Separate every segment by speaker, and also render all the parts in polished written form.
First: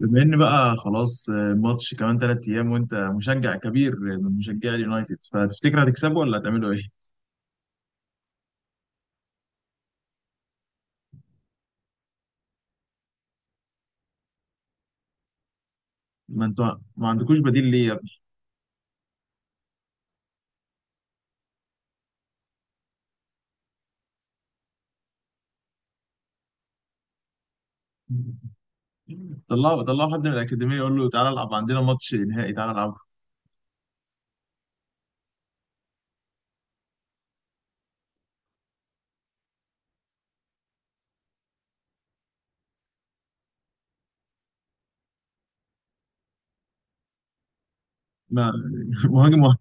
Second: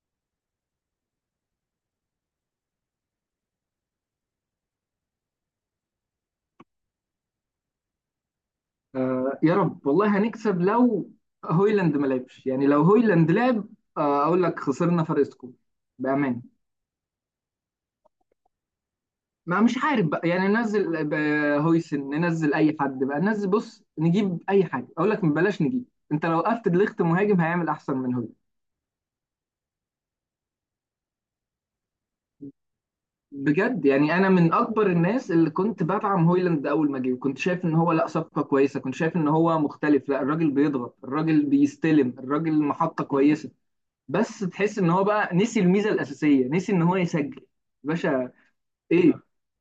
Speaker 1: بما ان بقى خلاص الماتش كمان 3 ايام، وانت مشجع كبير من مشجعي اليونايتد، فتفتكر هتكسبه ولا هتعملوا ايه؟
Speaker 2: آه، يا رب والله هنكسب لو هويلاند ما لعبش. يعني لو هويلاند لعب آه اقول لك خسرنا فرق سكور بامان.
Speaker 1: ما انتوا ما عندكوش بديل ليه يا ابني؟
Speaker 2: ما مش عارف بقى، يعني ننزل هويسن، ننزل اي حد بقى، ننزل بص نجيب اي حاجه، اقول لك بلاش نجيب. انت لو وقفت دليخت مهاجم هيعمل احسن من هويلاند.
Speaker 1: طلعوا طلعوا حد من الاكاديميه يقول له تعالى العب عندنا، ماتش نهائي تعالى العب.
Speaker 2: بجد يعني انا من اكبر الناس اللي كنت بدعم هويلاند اول ما جه، وكنت شايف ان هو لا صفقه كويسه، كنت شايف ان هو مختلف، لا الراجل بيضغط، الراجل بيستلم، الراجل محطه كويسه. بس تحس ان هو بقى نسي الميزه الاساسيه، نسي ان هو يسجل يا باشا.
Speaker 1: ما
Speaker 2: ايه،
Speaker 1: مهاجم واحد.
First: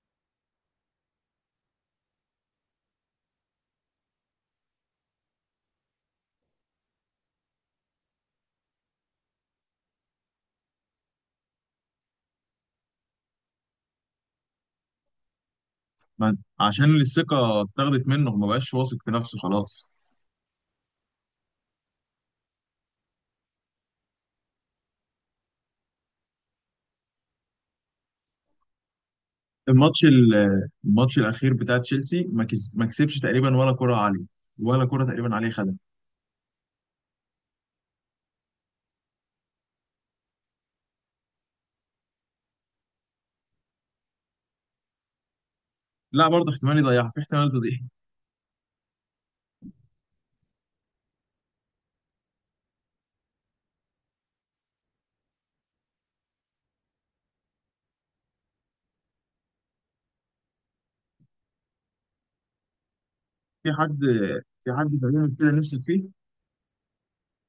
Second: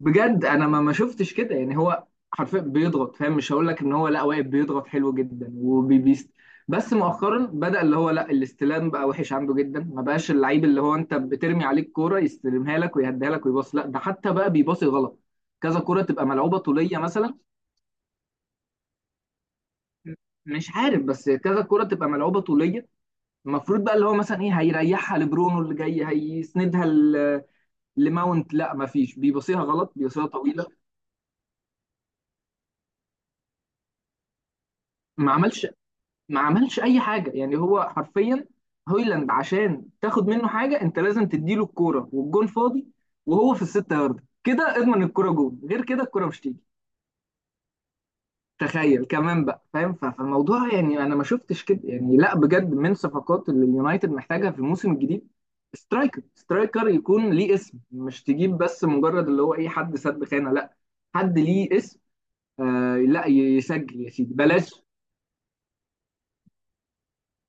Speaker 2: بجد انا ما شفتش كده، يعني هو حرفيا بيضغط، فاهم؟ مش هقول لك ان هو لا واقف بيضغط حلو جدا وبيبيست، بس مؤخرا بدأ اللي هو لا الاستلام بقى وحش عنده جدا، ما بقاش اللعيب اللي هو انت بترمي عليك كوره يستلمها لك ويهديها لك ويباص، لا ده حتى بقى بيباصي غلط. كذا كوره تبقى
Speaker 1: ما
Speaker 2: ملعوبه
Speaker 1: عشان
Speaker 2: طوليه مثلا،
Speaker 1: الثقه اتاخدت منه، ما بقاش واثق في نفسه خلاص.
Speaker 2: مش عارف، بس كذا كرة تبقى ملعوبة طولية، المفروض بقى اللي هو مثلا ايه هيريحها لبرونو، اللي جاي هيسندها لماونت، لا ما فيش، بيبصيها غلط،
Speaker 1: الماتش
Speaker 2: بيبصيها طويله.
Speaker 1: ال- الماتش الاخير بتاع تشيلسي ما كسبش تقريبا ولا كره عليه. ولا كره
Speaker 2: ما
Speaker 1: تقريبا عليه،
Speaker 2: عملش
Speaker 1: خدها.
Speaker 2: ما عملش اي حاجه، يعني هو حرفيا هويلاند عشان تاخد منه حاجه انت لازم تديله الكوره والجون فاضي، وهو في الستة يارد كده اضمن الكوره جون، غير كده الكوره
Speaker 1: لا
Speaker 2: مش
Speaker 1: برضه
Speaker 2: تيجي.
Speaker 1: احتمال يضيعها، في احتمال تضيع.
Speaker 2: تخيل كمان بقى، فاهم؟ ف- فالموضوع يعني انا ما شفتش كده، يعني لا بجد من صفقات اللي اليونايتد محتاجها في الموسم الجديد سترايكر. سترايكر يكون ليه اسم، مش تجيب بس مجرد اللي هو اي حد سد خانه، لا، حد ليه اسم. آه لا
Speaker 1: في حد
Speaker 2: يسجل يا سيدي
Speaker 1: في
Speaker 2: بلاش.
Speaker 1: حد تقريبا كده نفسك فيه؟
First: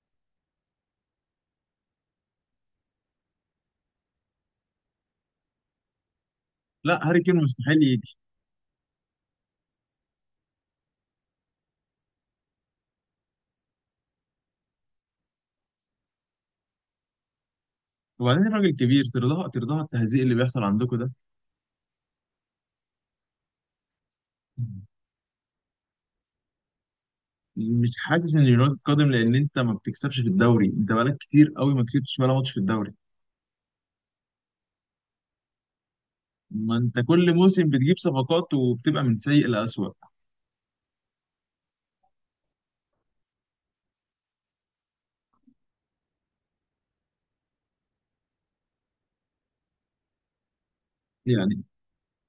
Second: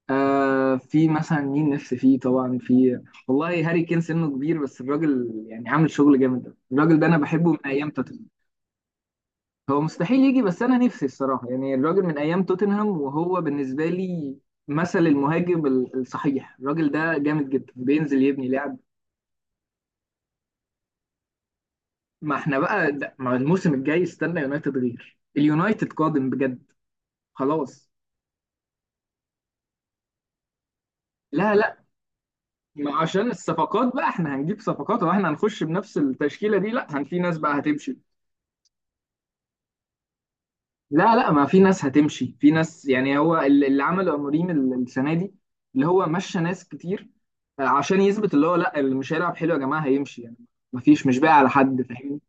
Speaker 2: آه، في مثلا مين نفسي فيه؟ طبعا في، والله هاري كين سنه كبير بس الراجل يعني عامل شغل جامد أوي.
Speaker 1: لا،
Speaker 2: الراجل ده انا
Speaker 1: هاري كين
Speaker 2: بحبه من
Speaker 1: مستحيل
Speaker 2: ايام
Speaker 1: يجي.
Speaker 2: توتنهام. هو مستحيل يجي بس انا نفسي الصراحه، يعني الراجل من ايام توتنهام وهو بالنسبه لي مثل المهاجم الصحيح، الراجل ده جامد جدا، بينزل
Speaker 1: وبعدين
Speaker 2: يبني
Speaker 1: الراجل
Speaker 2: لعب.
Speaker 1: كبير، ترضاها ترضاها التهزيق اللي بيحصل عندكم ده؟
Speaker 2: ما احنا بقى ما الموسم الجاي استنى يونايتد، غير اليونايتد قادم بجد،
Speaker 1: مش
Speaker 2: خلاص.
Speaker 1: حاسس ان يونايتد قادم، لان انت ما بتكسبش في الدوري، انت بقالك كتير قوي
Speaker 2: لا
Speaker 1: ما كسبتش ولا ماتش في الدوري.
Speaker 2: ما عشان الصفقات بقى احنا هنجيب صفقات، واحنا هنخش بنفس التشكيلة دي؟
Speaker 1: ما
Speaker 2: لا،
Speaker 1: انت
Speaker 2: في
Speaker 1: كل
Speaker 2: ناس بقى
Speaker 1: موسم بتجيب
Speaker 2: هتمشي.
Speaker 1: صفقات وبتبقى من سيء لأسوأ.
Speaker 2: لا لا، ما في ناس هتمشي، في ناس، يعني هو اللي عمله أموريم السنة دي اللي هو مشى ناس كتير، عشان يثبت اللي هو لا اللي مش هيلعب حلو يا جماعة هيمشي، يعني ما فيش، مش باقي على
Speaker 1: يعني
Speaker 2: حد، فاهمني؟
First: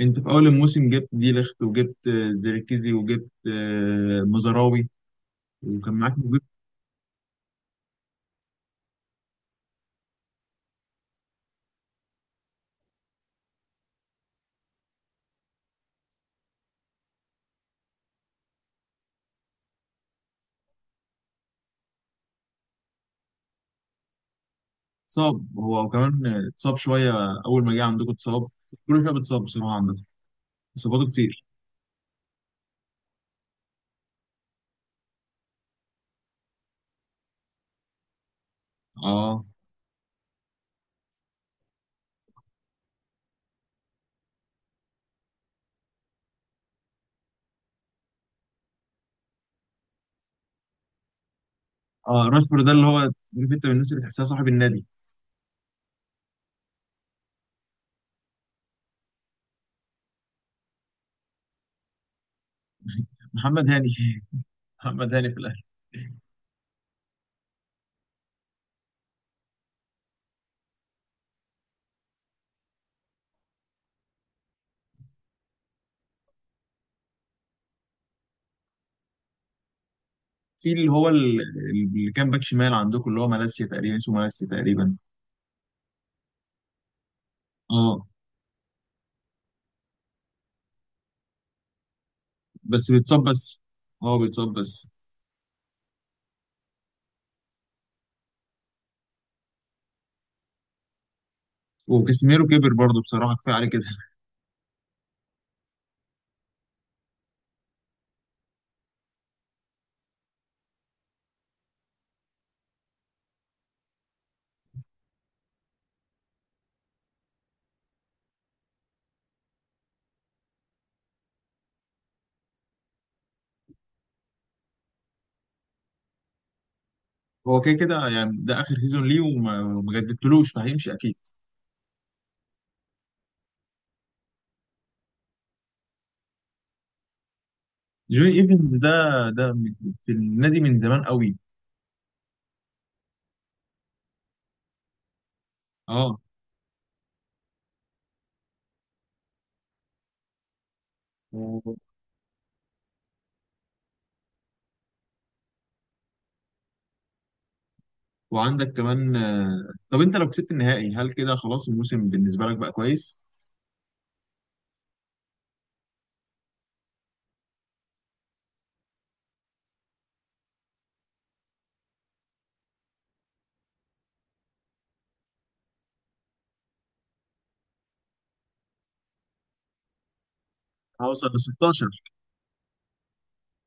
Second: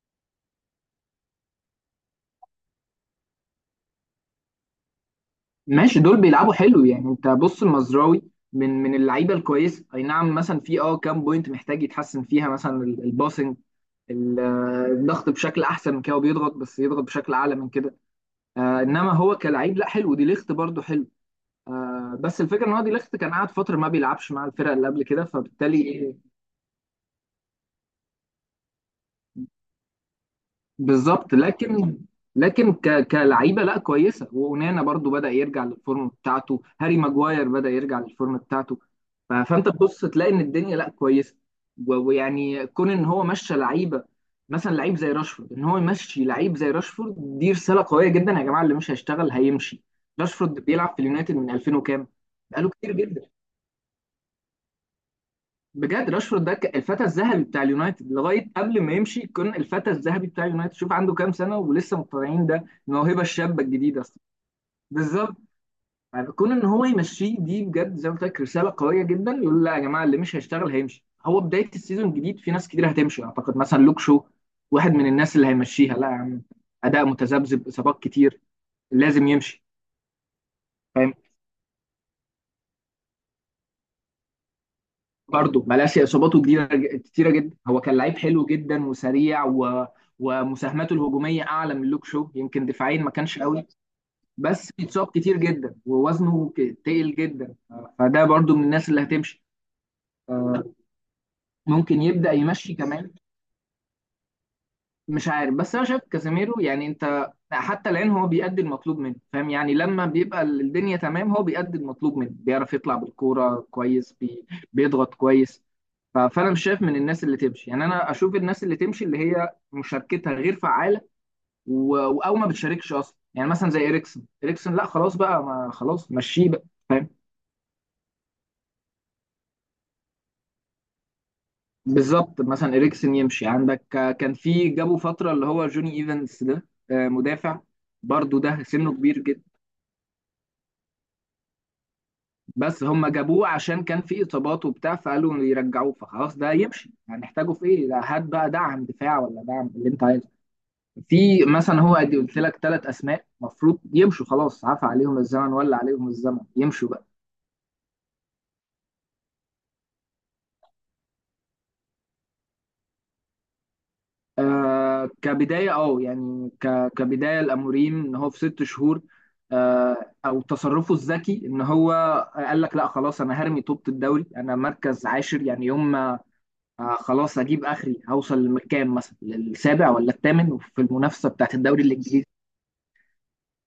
Speaker 1: انت في اول الموسم جبت دي ليخت، وجبت ديركيزي، وجبت مزراوي، وكان
Speaker 2: ماشي،
Speaker 1: معاك،
Speaker 2: دول
Speaker 1: وجبت.
Speaker 2: بيلعبوا حلو، يعني انت بص المزراوي من اللعيبة الكويسة، أي نعم مثلا في اه كام بوينت محتاج يتحسن فيها، مثلا الباسنج، الضغط بشكل أحسن من كده، وبيضغط بس يضغط بشكل أعلى من كده. آه انما هو كلاعب لا حلو. دي ليخت برضو حلو. آه بس الفكره ان هو دي ليخت كان قاعد فتره ما بيلعبش مع الفرقه اللي قبل كده،
Speaker 1: اتصاب، هو
Speaker 2: فبالتالي
Speaker 1: كمان اتصاب شويه اول ما جه عندكم، اتصاب كل شويه بتصاب بصراحه عندكم، اصاباته
Speaker 2: بالظبط،
Speaker 1: كتير.
Speaker 2: لكن لكن كلعيبه لا كويسه، وأونانا برضو بدأ يرجع للفورم بتاعته، هاري ماجواير بدأ يرجع للفورم بتاعته، ف...
Speaker 1: اه.
Speaker 2: فانت تبص تلاقي ان الدنيا لا كويسه، و... ويعني كون ان هو مشى لعيبه مثلا لعيب زي راشفورد، ان هو يمشي لعيب زي راشفورد دي رساله قويه جدا، يا جماعه اللي مش هيشتغل هيمشي. راشفورد بيلعب في اليونايتد من 2000 وكام،
Speaker 1: اه، راشفورد
Speaker 2: بقاله
Speaker 1: ده اللي
Speaker 2: كتير
Speaker 1: هو عارف.
Speaker 2: جدا.
Speaker 1: انت من الناس اللي تحسها صاحب النادي.
Speaker 2: بجد راشفورد ده الفتى الذهبي بتاع اليونايتد، لغايه قبل ما يمشي كان الفتى الذهبي بتاع اليونايتد، شوف عنده كام سنه ولسه مقتنعين ده الموهبه الشابه
Speaker 1: محمد هاني.
Speaker 2: الجديده اصلا.
Speaker 1: محمد هاني
Speaker 2: بالظبط،
Speaker 1: في الاهلي.
Speaker 2: يعني كون ان هو يمشيه دي بجد زي ما قلت لك رساله قويه جدا، يقول لا يا جماعه اللي مش هيشتغل هيمشي، هو بدايه السيزون الجديد في ناس كتير هتمشي، اعتقد مثلا لوك شو واحد من الناس اللي هيمشيها، لا يا عم اداء متذبذب اصابات كتير، لازم يمشي.
Speaker 1: في اللي كان باك شمال عندكم، اللي هو مالاسيا تقريبا، اسمه مالاسيا تقريبا.
Speaker 2: برضه مالاسيا اصاباته جديده كتيره جدا، هو كان
Speaker 1: اه،
Speaker 2: لعيب حلو جدا وسريع و... ومساهماته الهجوميه اعلى من لوك شو، يمكن
Speaker 1: بس
Speaker 2: دفاعيا ما
Speaker 1: بيتصاب
Speaker 2: كانش
Speaker 1: بس.
Speaker 2: قوي،
Speaker 1: اه بيتصاب
Speaker 2: بس
Speaker 1: بس.
Speaker 2: بيتصاب كتير جدا ووزنه تقل جدا، فده برضه من الناس اللي هتمشي. آه، ممكن يبدا
Speaker 1: وكاسيميرو كبر
Speaker 2: يمشي
Speaker 1: برضه،
Speaker 2: كمان.
Speaker 1: بصراحه كفايه عليه كده.
Speaker 2: مش عارف، بس انا شايف كازيميرو، يعني انت حتى الان هو بيأدي المطلوب منه، فاهم؟ يعني لما بيبقى الدنيا تمام هو بيأدي المطلوب منه، بيعرف يطلع بالكوره كويس، بيضغط كويس، ف- فانا مش شايف من الناس اللي تمشي، يعني انا اشوف الناس اللي تمشي اللي هي مشاركتها غير فعاله، او ما بتشاركش اصلا، يعني مثلا زي اريكسن. اريكسن لا خلاص بقى، ما خلاص مشيه بقى، فاهم؟
Speaker 1: هو كده كده، يعني ده اخر سيزون ليه وما جددتلوش، فهيمشي اكيد.
Speaker 2: بالظبط. مثلا اريكسن يمشي، عندك آه، كان في جابوا فتره اللي هو جوني ايفنس ده آه، مدافع،
Speaker 1: جوني
Speaker 2: برضو ده
Speaker 1: ايفنز ده
Speaker 2: سنه كبير،
Speaker 1: ده في النادي من زمان قوي.
Speaker 2: بس هم جابوه عشان كان في اصابات وبتاع فقالوا يرجعوه،
Speaker 1: اه.
Speaker 2: فخلاص ده يمشي، هنحتاجه في ايه ده، هات بقى دعم دفاع، ولا دعم اللي انت عايزه. في
Speaker 1: و-
Speaker 2: مثلا هو ادي قلت لك ثلاث اسماء مفروض يمشوا، خلاص عفى عليهم الزمن، ولا عليهم الزمن يمشوا بقى.
Speaker 1: وعندك كمان، طب انت لو كسبت النهائي هل كده خلاص الموسم بالنسبه لك بقى كويس؟
Speaker 2: آه كبدايه، اه يعني كبدايه الاموريم، ان هو في ست شهور، آه، او تصرفه الذكي، ان هو قال لك لا خلاص انا هرمي طوبة الدوري، انا مركز عاشر يعني، يوم ما آه خلاص اجيب اخري هوصل للكام، مثلا للسابع ولا الثامن في المنافسه
Speaker 1: هوصل ل
Speaker 2: بتاعت الدوري
Speaker 1: 16.
Speaker 2: الانجليزي.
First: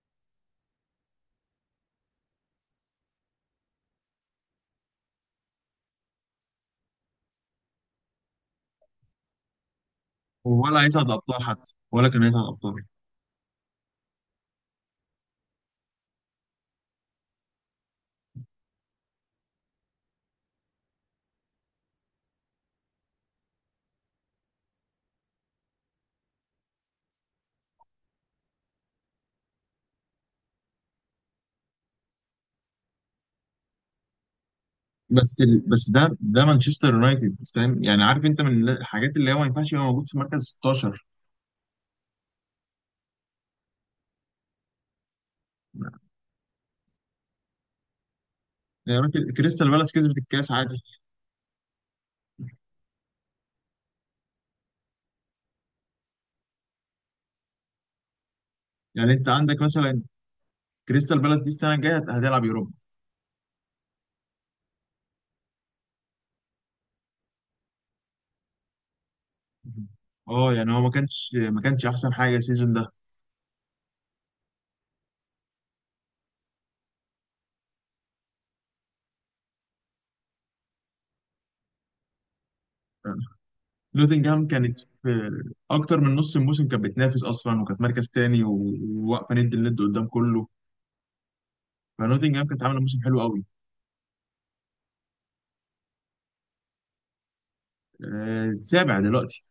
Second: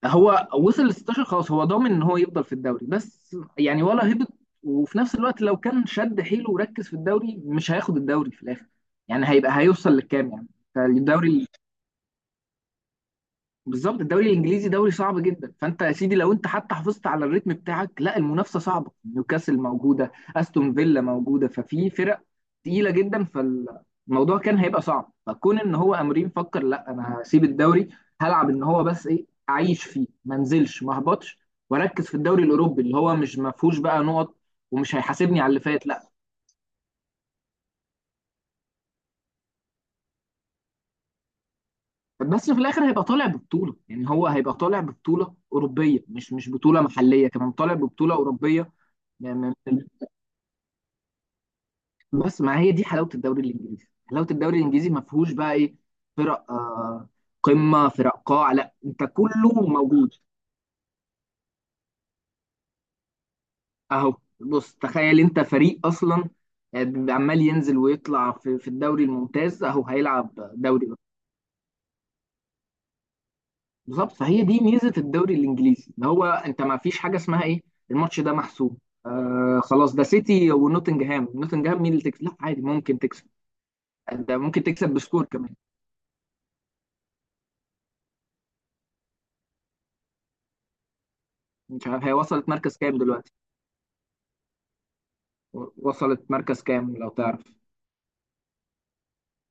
Speaker 2: هو وصل ل 16، خلاص هو ضامن ان هو يفضل في الدوري، بس يعني ولا هبط. وفي نفس الوقت لو كان شد حيله وركز في الدوري مش هياخد الدوري في الاخر، يعني هيبقى هيوصل للكام يعني،
Speaker 1: ولا هيصعد الابطال
Speaker 2: فالدوري
Speaker 1: حتى، ولا كان هيصعد الابطال.
Speaker 2: بالظبط الدوري الانجليزي دوري صعب جدا، فانت يا سيدي لو انت حتى حافظت على الريتم بتاعك لا المنافسه صعبه، نيوكاسل موجوده، استون فيلا موجوده، ففي فرق تقيله جدا، فالموضوع كان هيبقى صعب، فكون ان هو امرين فكر لا انا هسيب الدوري، هلعب ان هو بس ايه اعيش فيه ما انزلش ما اهبطش، واركز في الدوري الاوروبي اللي هو مش ما فيهوش بقى نقط، ومش هيحاسبني على اللي فات
Speaker 1: بس
Speaker 2: لا.
Speaker 1: ده مانشستر يونايتد، فاهم يعني؟ عارف انت من الحاجات اللي هو ما ينفعش يبقى موجود في مركز 16.
Speaker 2: بس في الاخر هيبقى طالع ببطوله، يعني هو هيبقى طالع ببطوله اوروبيه، مش بطوله محليه، كمان طالع ببطوله اوروبيه،
Speaker 1: يعني راجل
Speaker 2: يعني
Speaker 1: كريستال بالاس كسبت الكاس عادي.
Speaker 2: بس ما هي دي حلاوه الدوري الانجليزي. حلاوه الدوري الانجليزي ما فيهوش بقى ايه، فرق آه قمه فرق قاع، لا انت
Speaker 1: يعني انت
Speaker 2: كله
Speaker 1: عندك مثلا،
Speaker 2: موجود.
Speaker 1: كريستال بالاس دي السنه الجايه هتلعب يوروبا.
Speaker 2: اهو بص تخيل انت فريق اصلا آه، عمال ينزل ويطلع في الدوري الممتاز، اهو هيلعب
Speaker 1: اه، يعني هو
Speaker 2: دوري.
Speaker 1: ما كانش احسن حاجه السيزون ده.
Speaker 2: بالظبط، فهي دي ميزه الدوري الانجليزي، اللي هو انت ما فيش حاجه اسمها ايه الماتش ده محسوب. آه خلاص ده سيتي ونوتنجهام، نوتنجهام مين اللي تكسب، لا عادي ممكن تكسب، ده
Speaker 1: نوتنجهام
Speaker 2: ممكن
Speaker 1: كانت
Speaker 2: تكسب بسكور
Speaker 1: في
Speaker 2: كمان.
Speaker 1: اكتر من نص الموسم، كانت بتنافس اصلا، وكانت مركز تاني، وواقفه ند لند قدام كله.
Speaker 2: مش عارف هي
Speaker 1: فنوتنجهام
Speaker 2: وصلت
Speaker 1: كانت
Speaker 2: مركز
Speaker 1: عامله
Speaker 2: كام
Speaker 1: موسم حلو
Speaker 2: دلوقتي،
Speaker 1: قوي.
Speaker 2: وصلت مركز كام لو تعرف؟
Speaker 1: سابع دلوقتي.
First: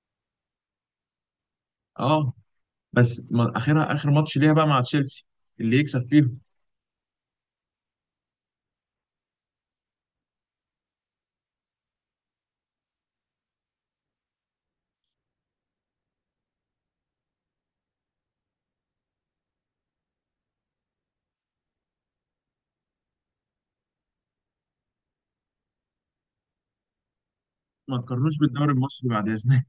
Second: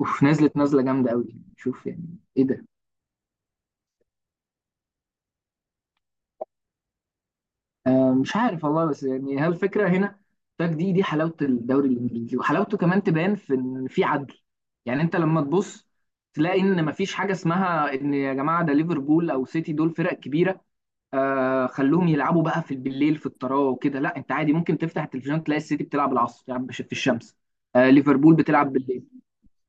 Speaker 2: اوف، نزلت نزله جامده قوي، شوف يعني،
Speaker 1: اه
Speaker 2: ايه ده.
Speaker 1: بس اخرها اخر ماتش ليها بقى مع تشيلسي، اللي يكسب فيهم.
Speaker 2: آه، مش عارف والله، بس يعني هل الفكره هنا، ده دي دي حلاوه الدوري الانجليزي، وحلاوته كمان تبان في ان في عدل، يعني انت لما تبص تلاقي ان مفيش حاجه اسمها ان يا جماعه ده ليفربول او سيتي دول فرق كبيره، آه خلوهم يلعبوا بقى في بالليل في الطراوه وكده، لا انت عادي ممكن تفتح التلفزيون تلاقي السيتي بتلعب العصر يعني في الشمس، آه
Speaker 1: ما
Speaker 2: ليفربول
Speaker 1: تقارنوش بالدوري
Speaker 2: بتلعب بالليل.
Speaker 1: المصري بعد اذنك.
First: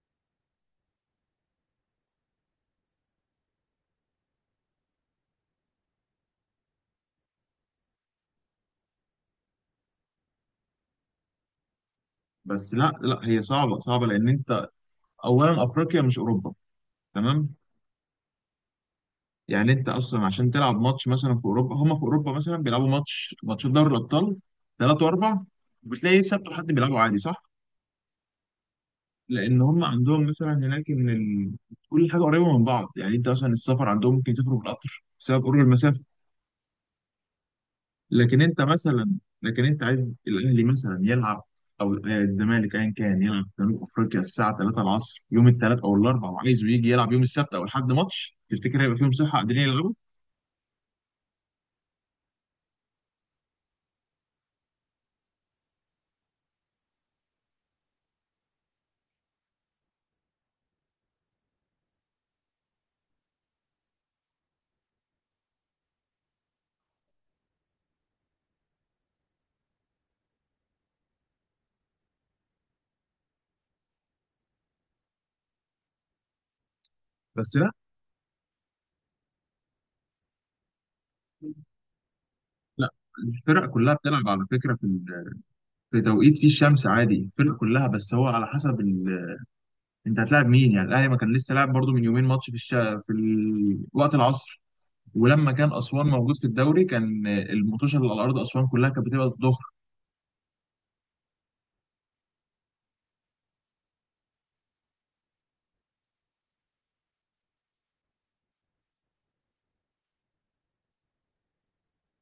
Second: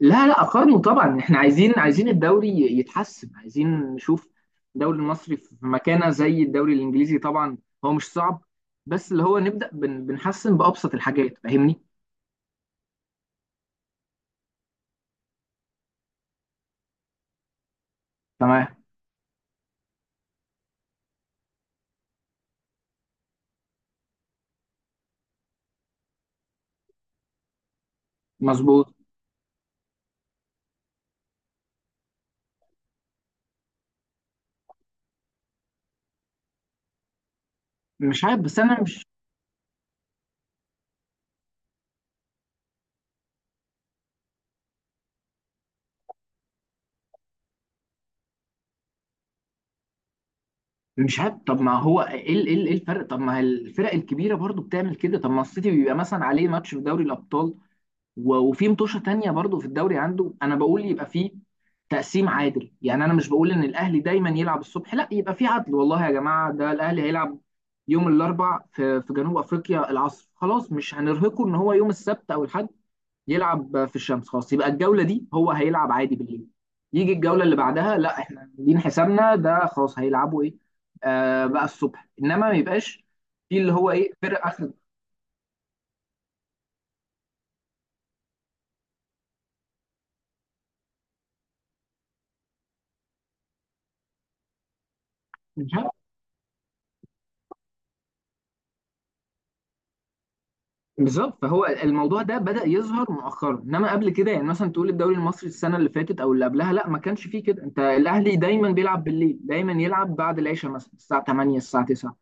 Speaker 2: لا لا، اقارنه طبعا، احنا عايزين، عايزين الدوري يتحسن، عايزين نشوف الدوري المصري في مكانه زي الدوري الانجليزي طبعا. هو مش صعب، بس اللي هو نبدا بنحسن بابسط الحاجات، فاهمني؟
Speaker 1: بس لا لا، هي صعبه صعبه لان انت اولا افريقيا مش اوروبا، تمام؟
Speaker 2: تمام،
Speaker 1: يعني انت اصلا عشان تلعب ماتش مثلا في اوروبا، هم في اوروبا مثلا بيلعبوا ماتشات دوري الابطال ثلاثة واربع، بتلاقي سبت وحد بيلعبوا عادي، صح؟
Speaker 2: مظبوط.
Speaker 1: لان هم عندهم مثلا هناك ان كل حاجه قريبه من بعض، يعني انت مثلا السفر عندهم ممكن يسافروا بالقطر بسبب قرب المسافه.
Speaker 2: مش عارف بس انا مش،
Speaker 1: لكن انت عايز الاهلي مثلا يلعب، او الزمالك ايا كان يلعب في جنوب افريقيا الساعه 3 العصر يوم الثلاث او الاربعاء، وعايزه يجي يلعب يوم السبت او الحد ماتش، تفتكر هيبقى فيهم صحه قادرين يلعبوا؟
Speaker 2: مش عارف طب ما هو ايه ايه إيه الفرق، طب ما الفرق الكبيره برضو بتعمل كده، طب ما السيتي بيبقى مثلا عليه ماتش في دوري الابطال، و- وفي متوشه تانية برضو في الدوري عنده، انا بقول يبقى فيه تقسيم عادل، يعني انا مش بقول ان الاهلي دايما يلعب الصبح لا، يبقى فيه عدل، والله يا جماعه ده الاهلي هيلعب يوم الاربع في جنوب افريقيا العصر، خلاص مش هنرهقه ان هو يوم السبت او الاحد يلعب في الشمس، خلاص يبقى الجوله دي هو هيلعب عادي بالليل، يجي الجوله
Speaker 1: بس
Speaker 2: اللي
Speaker 1: لا.
Speaker 2: بعدها لا احنا عاملين حسابنا ده خلاص هيلعبوا ايه، آه بقى الصبح، انما ما
Speaker 1: لا،
Speaker 2: يبقاش في
Speaker 1: الفرق
Speaker 2: اللي هو
Speaker 1: كلها
Speaker 2: ايه
Speaker 1: بتلعب على
Speaker 2: فرق اخر.
Speaker 1: فكره في في توقيت فيه الشمس عادي الفرق كلها، بس هو على حسب انت هتلاعب مين، يعني الاهلي ما كان لسه لاعب برضو من يومين ماتش وقت العصر. ولما كان اسوان موجود في الدوري، كان المطوشه اللي على ارض اسوان كلها كانت بتبقى الظهر.
Speaker 2: بالظبط، فهو الموضوع ده بدأ يظهر مؤخرا، انما قبل كده يعني مثلا تقول الدوري المصري السنه اللي فاتت او اللي قبلها لا ما كانش فيه كده، انت الاهلي دايما بيلعب بالليل، دايما يلعب بعد العشاء مثلا الساعه 8 الساعه 9،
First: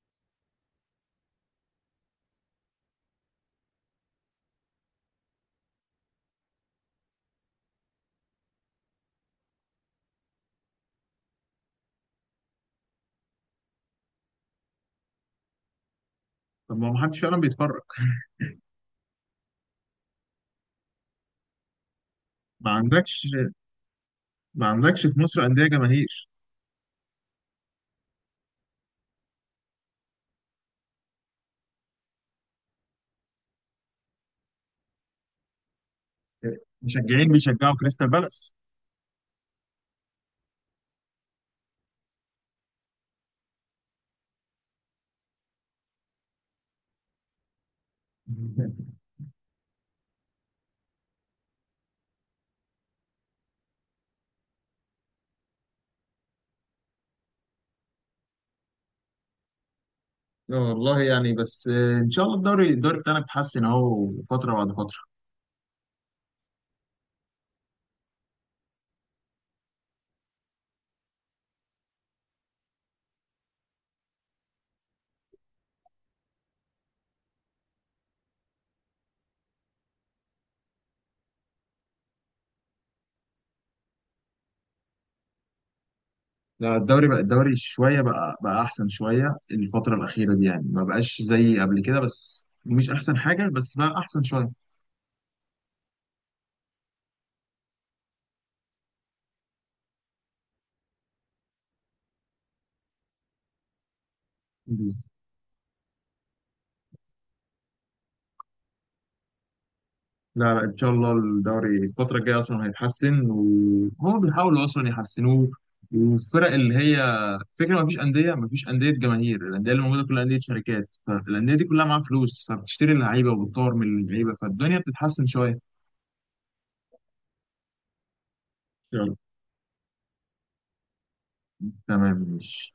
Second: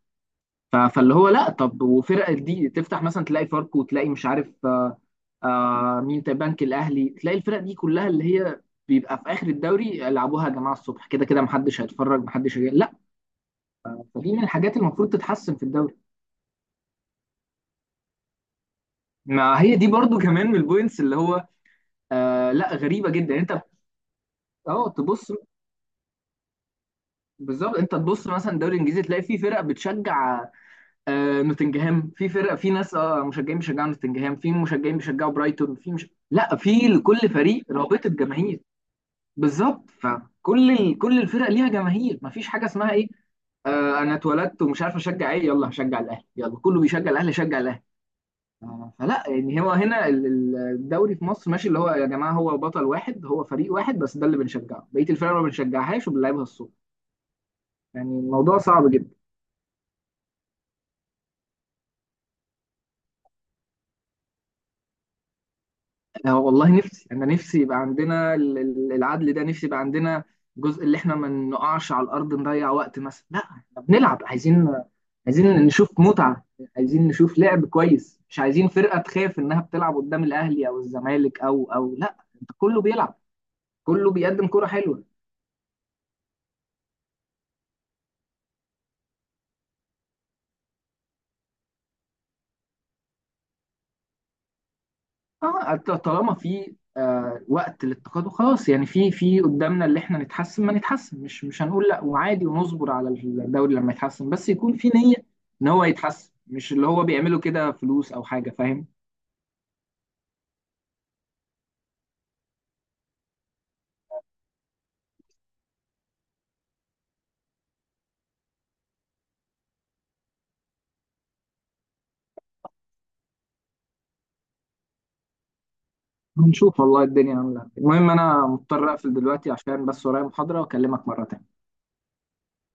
Speaker 2: ف- فاللي هو لا طب وفرق دي تفتح مثلا تلاقي فاركو وتلاقي مش عارف مين تاني، بنك الاهلي، تلاقي الفرق دي كلها اللي هي بيبقى في اخر الدوري يلعبوها يا جماعه الصبح، كده كده محدش هيتفرج محدش لا، فدي من الحاجات اللي المفروض تتحسن في الدوري.
Speaker 1: طب ما حدش فعلا بيتفرج.
Speaker 2: ما هي دي برضو كمان من البوينتس اللي هو آه
Speaker 1: ما
Speaker 2: لا غريبه
Speaker 1: عندكش
Speaker 2: جدا.
Speaker 1: ما
Speaker 2: اه
Speaker 1: عندكش في
Speaker 2: تبص،
Speaker 1: مصر أندية جماهير.
Speaker 2: بالظبط انت تبص مثلا الدوري الانجليزي تلاقي في فرق بتشجع آه نوتنجهام، في فرق في ناس اه مشجعين بيشجعوا نوتنجهام، في مشجعين بيشجعوا برايتون، في مش لا في لكل
Speaker 1: مشجعين
Speaker 2: فريق
Speaker 1: بيشجعوا
Speaker 2: رابطه
Speaker 1: كريستال بالاس.
Speaker 2: جماهير. بالظبط، فكل كل الفرق ليها جماهير، مفيش حاجه اسمها ايه آه انا اتولدت ومش عارف اشجع ايه، يلا هشجع الاهلي، يلا كله بيشجع الاهلي شجع الاهلي، آه، فلا يعني هو هنا الدوري في مصر ماشي اللي هو يا جماعه هو بطل واحد، هو فريق واحد بس ده اللي بنشجعه، بقيه الفرق ما بنشجعهاش وبنلعبها الصبح، يعني الموضوع صعب جدا.
Speaker 1: لا والله، يعني بس ان شاء الله الدوري بتاعنا بيتحسن اهو فتره بعد فتره.
Speaker 2: انا والله نفسي، انا نفسي يبقى عندنا العدل ده، نفسي يبقى عندنا جزء اللي احنا ما نقعش على الارض نضيع وقت، مثلا لا احنا بنلعب، عايزين عايزين نشوف متعة، عايزين نشوف لعب كويس، مش عايزين فرقة تخاف انها بتلعب قدام الاهلي او الزمالك او لا انت كله بيلعب، كله بيقدم كرة حلوة.
Speaker 1: لا، الدوري بقى الدوري شويه بقى احسن شويه الفتره الاخيره دي، يعني ما بقاش زي قبل كده، بس مش احسن حاجه، بس بقى احسن
Speaker 2: اه طالما في آه وقت للتقادم خلاص، يعني في قدامنا اللي احنا نتحسن ما نتحسن، مش هنقول لا، وعادي ونصبر على الدوري لما يتحسن، بس يكون في
Speaker 1: شويه.
Speaker 2: نية ان هو يتحسن، مش اللي هو بيعمله كده فلوس او حاجة، فاهم؟
Speaker 1: لا لا، ان شاء الله الدوري الفتره الجايه اصلا هيتحسن، وهما بيحاولوا اصلا يحسنوه. والفرق اللي هي فكره، ما فيش انديه جماهير، الانديه اللي موجوده كلها انديه شركات، فالانديه دي كلها معاها فلوس، فبتشتري اللعيبه وبتطور من اللعيبه، فالدنيا بتتحسن شويه ان
Speaker 2: هنشوف والله الدنيا عاملة إيه. المهم انا مضطر
Speaker 1: شاء
Speaker 2: اقفل
Speaker 1: الله.
Speaker 2: دلوقتي عشان بس ورايا محاضرة، واكلمك مرة تانية.
Speaker 1: تمام ماشي.